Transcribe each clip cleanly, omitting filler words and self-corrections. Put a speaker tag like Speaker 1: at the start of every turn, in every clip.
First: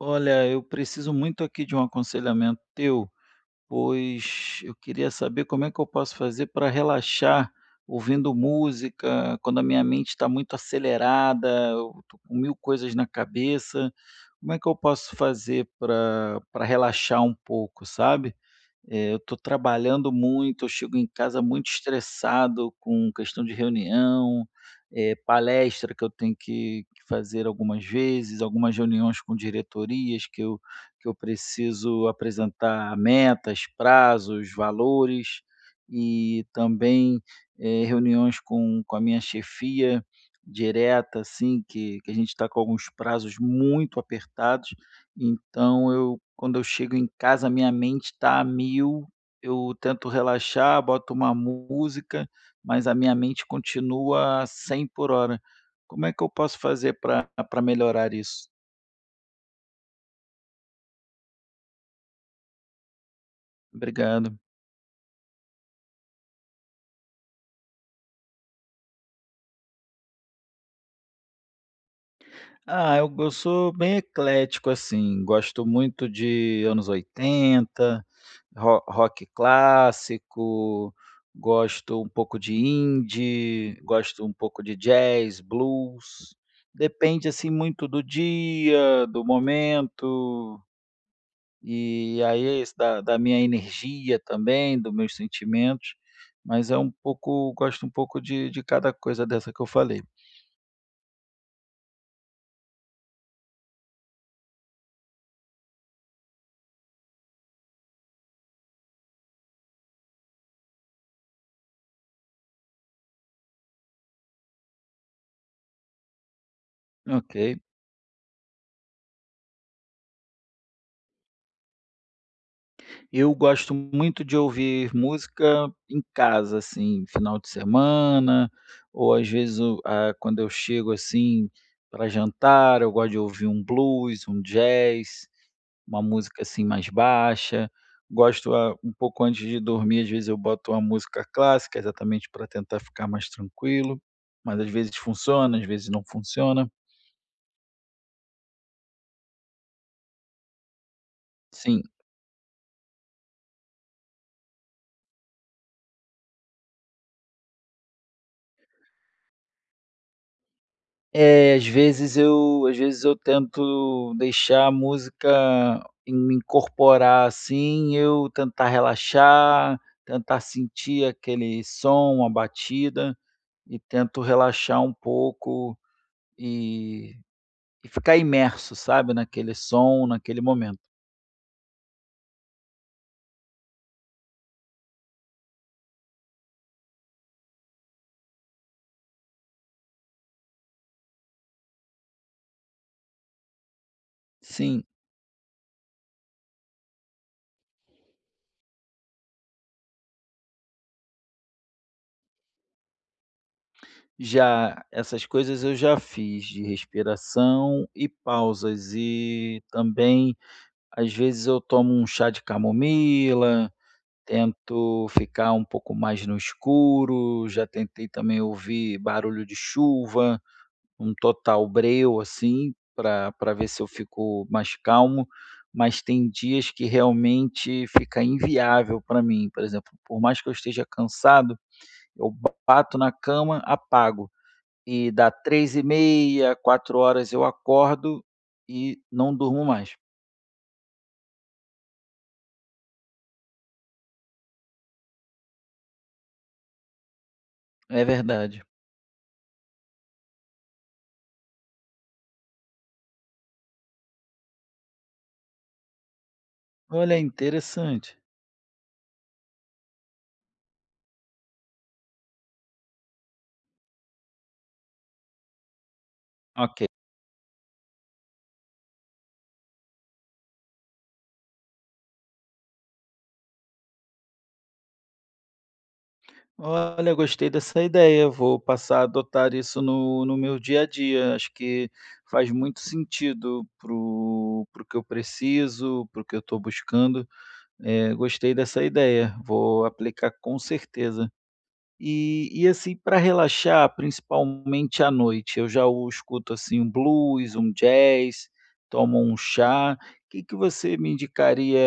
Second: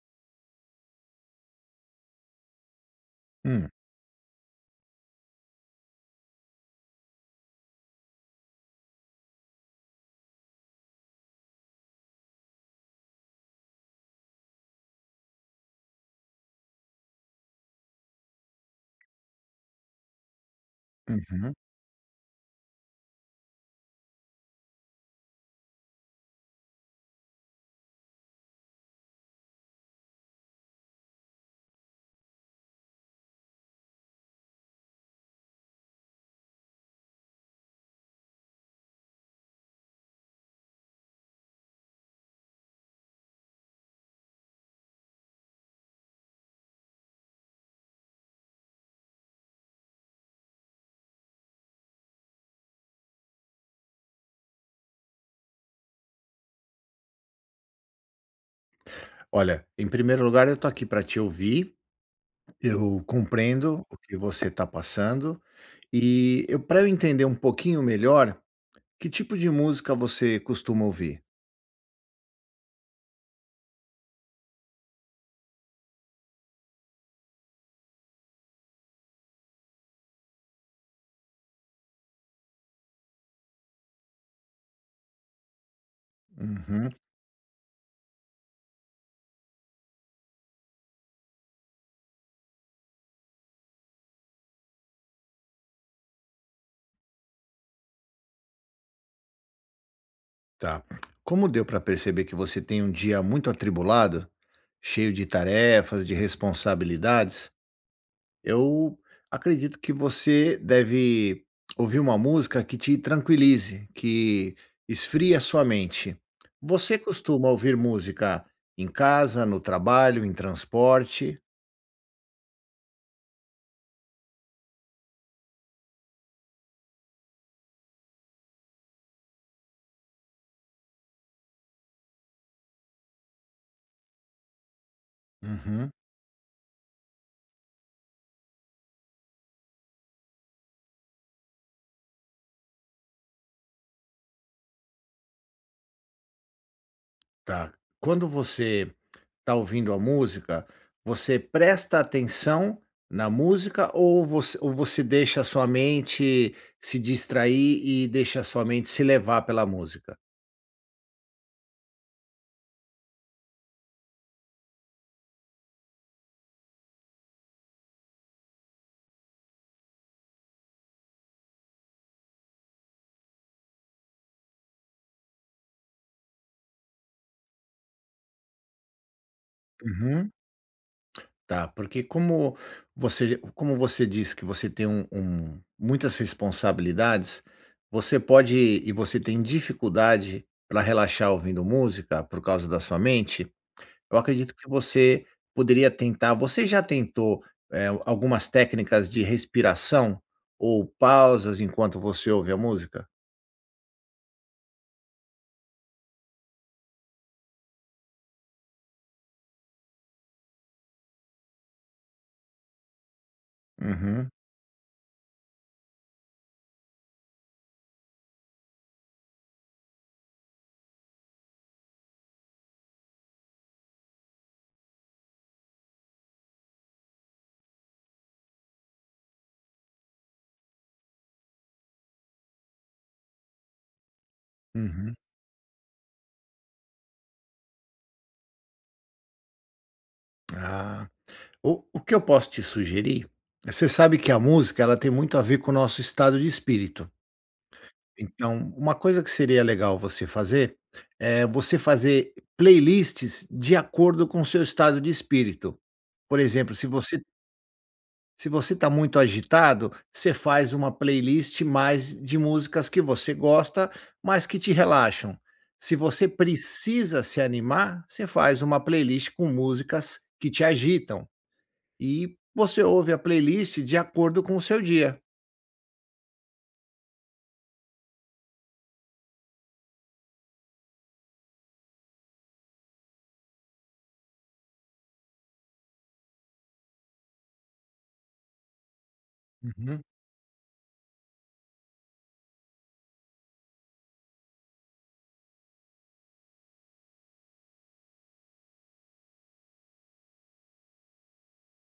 Speaker 1: Olha, eu preciso muito aqui de um aconselhamento teu,
Speaker 2: Hum,
Speaker 1: pois eu queria saber como é que eu posso fazer para relaxar ouvindo música, quando a minha mente está muito acelerada, eu tô com mil coisas na cabeça. Como é que eu posso fazer para relaxar um pouco, sabe? Eu estou trabalhando muito, eu chego em casa
Speaker 2: uhum.
Speaker 1: muito estressado com questão de reunião, palestra que eu tenho que fazer algumas vezes, algumas reuniões com diretorias que eu preciso apresentar metas, prazos, valores e também, reuniões com a minha chefia direta, assim, que a gente está com alguns prazos muito apertados, então eu quando eu chego em casa, minha mente está a mil, eu tento relaxar, boto uma música, mas a minha mente continua a 100 por hora. Como é que eu posso fazer para melhorar isso?
Speaker 2: Olha, em primeiro lugar, eu tô aqui para te ouvir, eu compreendo o que
Speaker 1: Obrigado.
Speaker 2: você está passando, e eu para eu entender um pouquinho melhor, que tipo de música você costuma ouvir?
Speaker 1: Ah, eu sou bem eclético, assim, gosto muito de anos 80, ro rock clássico, gosto um pouco de indie, gosto um pouco de jazz, blues,
Speaker 2: Uhum,
Speaker 1: depende, assim, muito do dia, do momento, e aí é isso, da minha energia também, dos meus sentimentos, mas é um pouco gosto um pouco de cada coisa dessa que eu falei.
Speaker 2: tá. Como deu para perceber que você tem um dia muito atribulado, cheio de tarefas, de responsabilidades, eu acredito que você deve ouvir uma música que te tranquilize, que esfrie a sua mente. Você
Speaker 1: Ok.
Speaker 2: costuma ouvir música em casa, no trabalho, em transporte?
Speaker 1: Eu gosto muito de ouvir música em casa, assim, final de semana, ou às vezes quando eu chego, assim, para jantar, eu gosto de ouvir um blues, um jazz,
Speaker 2: Uhum,
Speaker 1: uma música, assim, mais baixa. Gosto, um pouco antes de dormir, às vezes eu boto uma música clássica, exatamente para tentar ficar mais tranquilo, mas às vezes funciona, às vezes não funciona.
Speaker 2: tá. Quando você está ouvindo a música, você
Speaker 1: Sim.
Speaker 2: presta atenção na música ou você deixa a sua mente se distrair e deixa a sua mente se levar pela música?
Speaker 1: É, às vezes eu tento deixar a música me incorporar, assim, eu tentar relaxar, tentar sentir aquele som, a batida, e tento relaxar um pouco e e ficar imerso, sabe, naquele som,
Speaker 2: Uhum.
Speaker 1: naquele momento.
Speaker 2: Tá, porque como você diz que você tem um muitas responsabilidades, você pode e você tem dificuldade para relaxar ouvindo música por causa da sua mente, eu acredito que
Speaker 1: Sim,
Speaker 2: você poderia tentar você já tentou, algumas técnicas de respiração ou pausas enquanto você ouve a música?
Speaker 1: já essas coisas eu já fiz, de respiração e pausas, e também, às vezes, eu tomo um chá de camomila.
Speaker 2: Uhum,
Speaker 1: Tento ficar um pouco mais no escuro, já tentei também ouvir barulho de chuva, um total breu, assim, para ver se eu fico mais calmo, mas tem dias que realmente fica inviável para mim. Por exemplo, por mais que eu esteja cansado, eu bato na cama, apago, e
Speaker 2: uhum.
Speaker 1: dá 3h30, 4h eu acordo e não durmo mais.
Speaker 2: Ah, o que eu posso te sugerir, você sabe que a música ela tem muito a ver com o nosso estado de espírito.
Speaker 1: É verdade.
Speaker 2: Então, uma coisa que seria legal você fazer, é você fazer playlists de acordo com o seu estado de espírito. Por exemplo,
Speaker 1: Olha, interessante.
Speaker 2: se você está muito agitado, você faz uma playlist mais de músicas que você gosta, mas que te relaxam. Se você
Speaker 1: Ok.
Speaker 2: precisa se animar, você faz uma playlist com músicas que te agitam e você ouve a playlist de acordo com o seu dia.
Speaker 1: Olha, gostei dessa ideia. Vou passar a adotar isso no meu dia a dia. Acho que faz muito sentido pro que eu preciso, pro que eu estou buscando. É, gostei dessa ideia. Vou
Speaker 2: Uhum.
Speaker 1: aplicar com certeza. E assim, para relaxar, principalmente à noite, eu já o escuto assim um blues, um jazz, tomo um chá. O que que você me indicaria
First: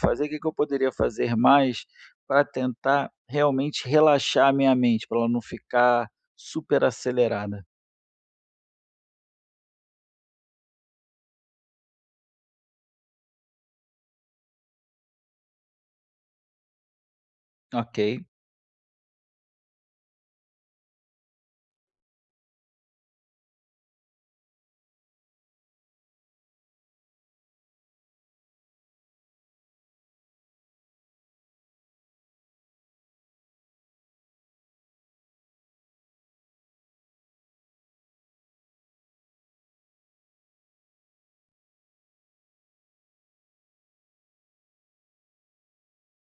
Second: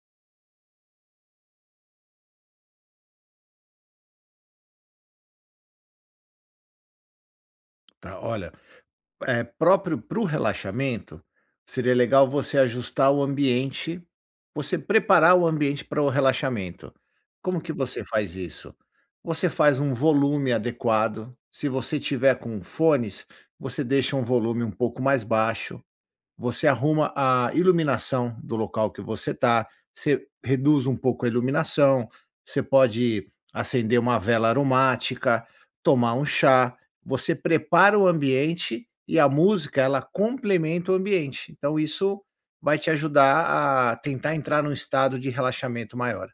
Speaker 1: fazer? O que que eu poderia fazer mais para tentar realmente relaxar a minha mente, para ela não ficar super acelerada?
Speaker 2: Tá, olha, é, próprio para o relaxamento, seria legal você ajustar o ambiente, você preparar o ambiente para o relaxamento. Como que você
Speaker 1: Ok.
Speaker 2: faz isso? Você faz um volume adequado. Se você tiver com fones, você deixa um volume um pouco mais baixo, você arruma a iluminação do local que você está, você reduz um pouco a iluminação, você pode acender uma vela aromática, tomar um chá, você prepara o ambiente e a música ela complementa o ambiente. Então isso vai te ajudar a tentar entrar num estado de relaxamento maior.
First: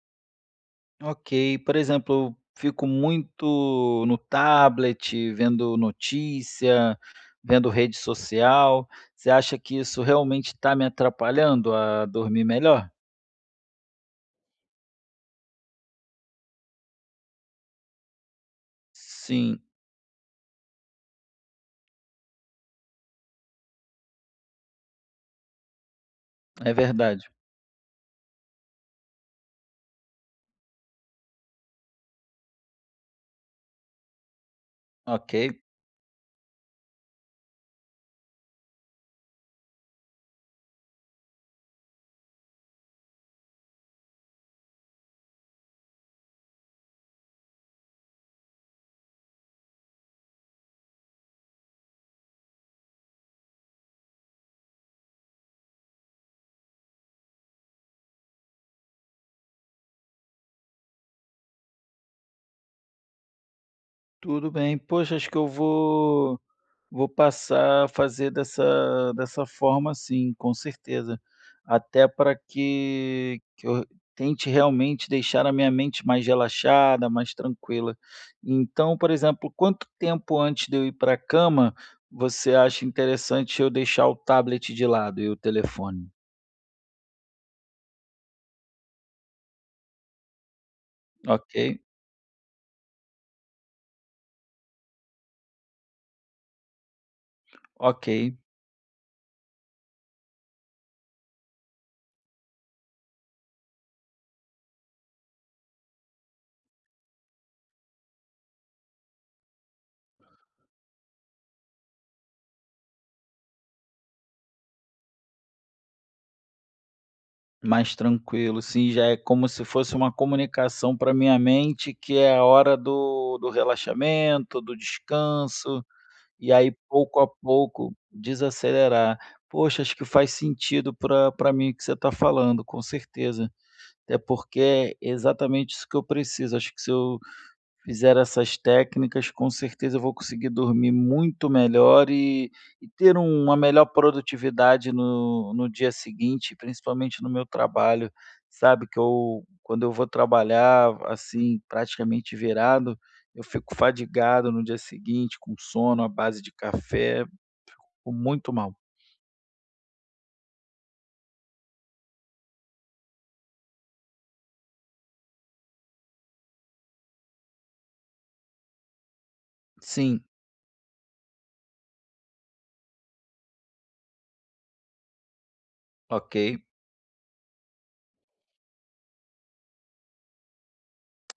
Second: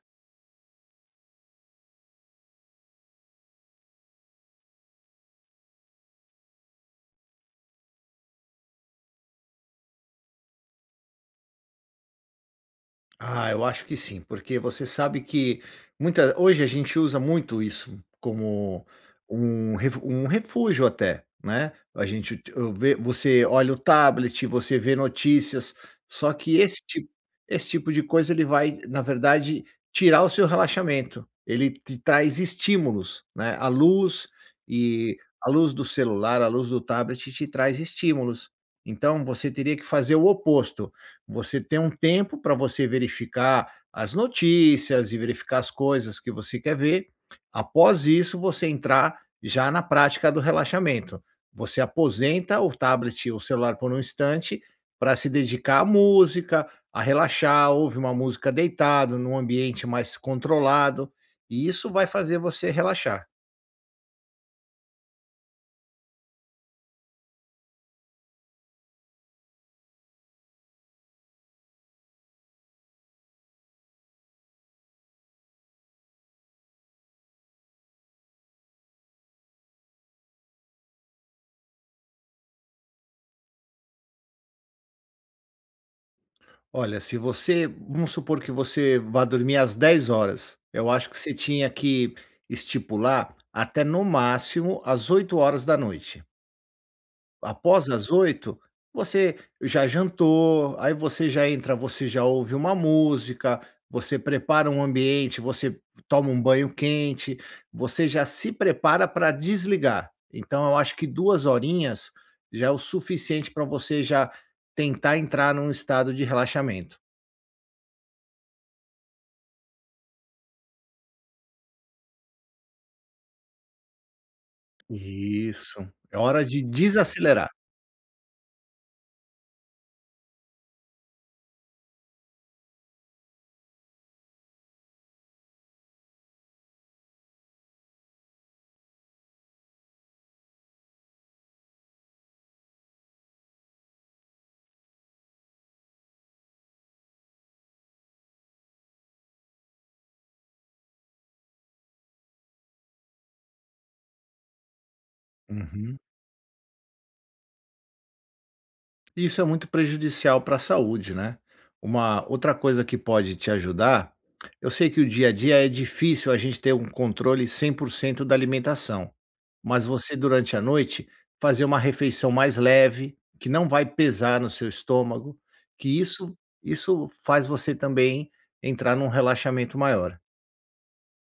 Speaker 1: Ok, por exemplo, fico muito no tablet, vendo notícia, vendo rede social. Você acha que isso realmente está me atrapalhando a dormir melhor?
Speaker 2: Ah, eu acho que sim, porque você sabe que muita, hoje a gente usa muito isso como
Speaker 1: Sim,
Speaker 2: um, um refúgio até, né? A gente eu vê, você olha o tablet, você vê notícias, só que
Speaker 1: é verdade.
Speaker 2: esse tipo de coisa ele vai, na verdade, tirar o seu relaxamento. Ele te traz estímulos, né? A luz e
Speaker 1: Ok,
Speaker 2: a luz do celular, a luz do tablet te traz estímulos. Então você teria que fazer o oposto, você tem um tempo para você verificar as notícias e verificar as coisas que você quer ver. Após isso, você entrar já na prática do relaxamento. Você aposenta o tablet ou o celular por um instante para se dedicar à música, a relaxar, ouve uma música deitado, num ambiente mais controlado, e isso vai fazer você relaxar.
Speaker 1: tudo bem. Poxa, acho que eu vou passar a fazer dessa forma, sim, com certeza. Até para que eu tente realmente deixar a minha mente mais relaxada, mais tranquila. Então, por exemplo, quanto tempo antes de eu ir para a cama, você acha interessante eu deixar o tablet de lado e o telefone?
Speaker 2: Olha, se você vamos supor que você vá dormir às 10 horas, eu acho que você tinha
Speaker 1: Ok,
Speaker 2: que estipular até no máximo às 8 horas da noite. Após
Speaker 1: ok,
Speaker 2: as 8, você já jantou, aí você já entra, você já ouve uma música, você prepara um ambiente, você toma um banho quente, você já se prepara para desligar. Então eu acho que 2 horinhas já é o suficiente para você já tentar entrar num estado de relaxamento.
Speaker 1: mais tranquilo. Sim, já é como se fosse uma comunicação para minha mente que é a hora do do relaxamento, do
Speaker 2: Isso.
Speaker 1: descanso.
Speaker 2: É hora
Speaker 1: E
Speaker 2: de
Speaker 1: aí pouco a
Speaker 2: desacelerar.
Speaker 1: pouco desacelerar. Poxa, acho que faz sentido pra mim o que você está falando, com certeza. Até porque é exatamente isso que eu preciso. Acho que se eu fizer essas técnicas, com certeza eu vou conseguir dormir muito melhor e ter um, uma melhor produtividade no dia seguinte, principalmente no meu trabalho, sabe, que eu quando eu vou trabalhar, assim, praticamente virado, eu fico fadigado no dia seguinte, com
Speaker 2: Uhum.
Speaker 1: sono à base de café, fico muito mal.
Speaker 2: Isso é muito prejudicial para a saúde, né? Uma outra coisa que pode te ajudar, eu sei que o dia a dia é difícil a gente ter um controle 100% da alimentação, mas você
Speaker 1: Sim,
Speaker 2: durante a noite fazer uma refeição mais leve, que não vai pesar no seu estômago, que isso
Speaker 1: ok.
Speaker 2: isso faz você também entrar num relaxamento maior.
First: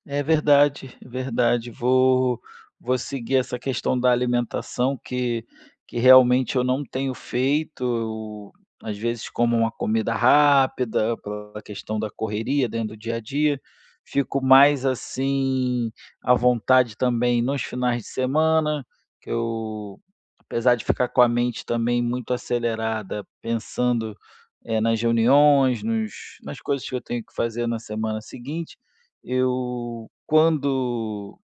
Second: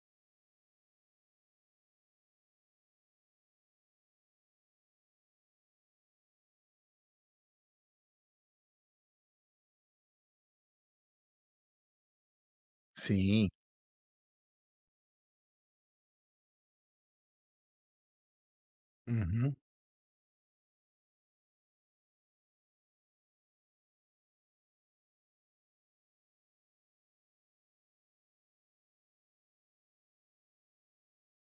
Speaker 1: É verdade, é verdade. Vou seguir essa questão da alimentação que realmente eu não tenho feito. Eu, às vezes, como uma comida rápida, pela questão da correria dentro do dia a
Speaker 2: Sim.
Speaker 1: dia. Fico mais, assim, à vontade também nos finais de semana, que
Speaker 2: Uhum.
Speaker 1: eu apesar de ficar com a mente também muito acelerada, pensando, nas reuniões, nos nas coisas que eu tenho que fazer na semana seguinte, eu quando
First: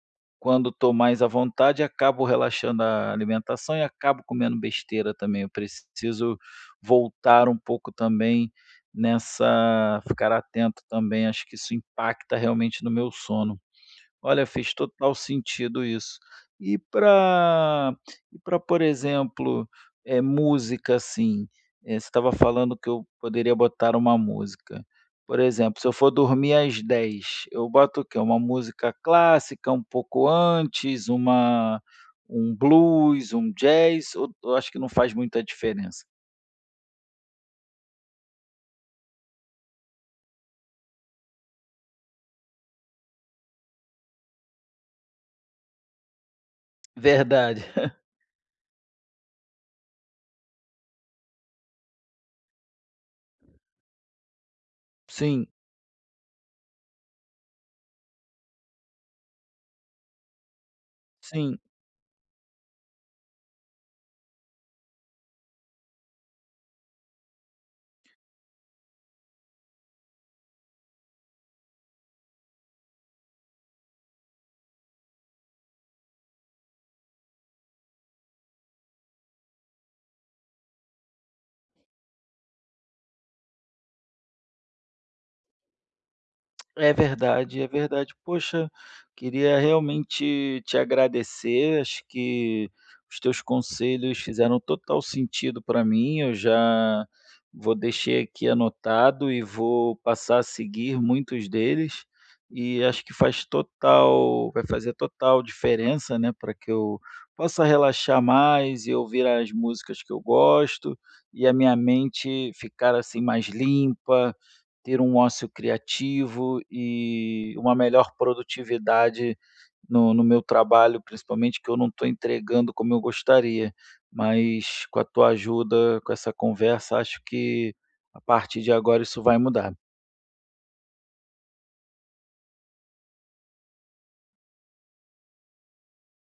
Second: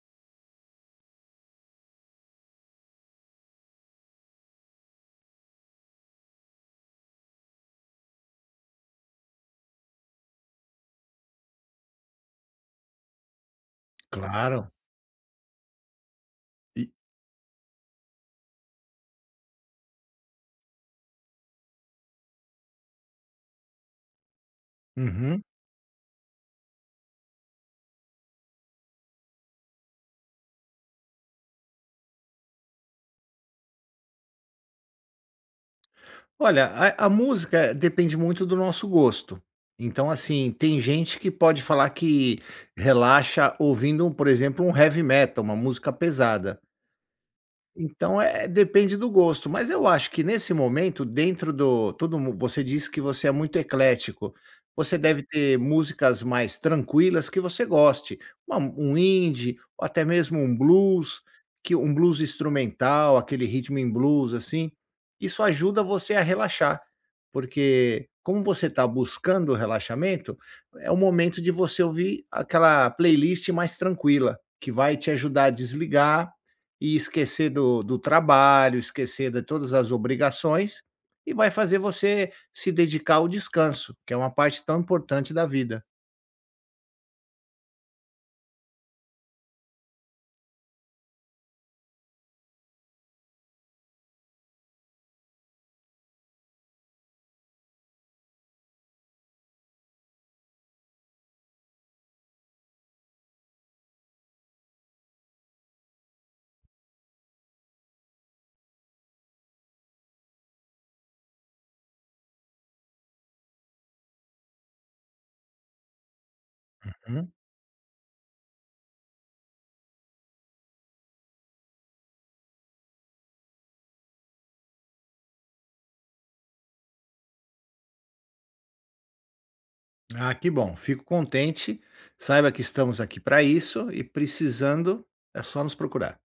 Speaker 1: estou mais à vontade, acabo relaxando a alimentação e acabo comendo besteira também. Eu preciso voltar um pouco também nessa ficar atento também, acho que isso impacta realmente no meu sono. Olha,
Speaker 2: Claro.
Speaker 1: fez total sentido isso. E
Speaker 2: E
Speaker 1: para, e pra, por exemplo, é música, assim, você estava falando que eu poderia botar uma música. Por
Speaker 2: uhum.
Speaker 1: exemplo, se eu for dormir às 10h, eu boto o quê? Uma música clássica, um pouco antes, uma um blues, um jazz, ou acho que não faz muita diferença?
Speaker 2: Olha, a música depende muito do nosso gosto. Então, assim, tem gente que pode falar que relaxa ouvindo, por exemplo, um heavy metal, uma música pesada.
Speaker 1: Verdade.
Speaker 2: Então, é depende do gosto, mas eu acho que nesse momento dentro do todo mu você disse que você é muito eclético, você deve
Speaker 1: Sim,
Speaker 2: ter músicas mais tranquilas que você goste, uma um indie ou até mesmo um blues,
Speaker 1: sim.
Speaker 2: que um blues instrumental, aquele ritmo em blues, assim, isso ajuda você a relaxar, porque como você está buscando o relaxamento, é o momento de você ouvir aquela playlist mais tranquila, que vai te ajudar a desligar e esquecer do trabalho, esquecer de todas as obrigações, e vai fazer você se dedicar ao descanso, que é uma parte tão importante da vida.
Speaker 1: É verdade, é verdade. Poxa, queria realmente te agradecer. Acho que os teus conselhos fizeram total sentido para mim. Eu já vou deixei aqui anotado e vou passar a seguir muitos deles. E acho que faz total, vai fazer total diferença, né, para que eu possa relaxar mais e ouvir as músicas que eu gosto e a minha mente ficar assim mais limpa, ter um ócio criativo
Speaker 2: Uhum.
Speaker 1: e uma melhor produtividade no meu trabalho, principalmente, que eu não estou entregando como eu gostaria. Mas com a tua ajuda, com essa conversa, acho que a partir de agora isso vai mudar.
Speaker 2: Ah, que bom, fico contente. Saiba que estamos aqui para isso e precisando é só nos procurar.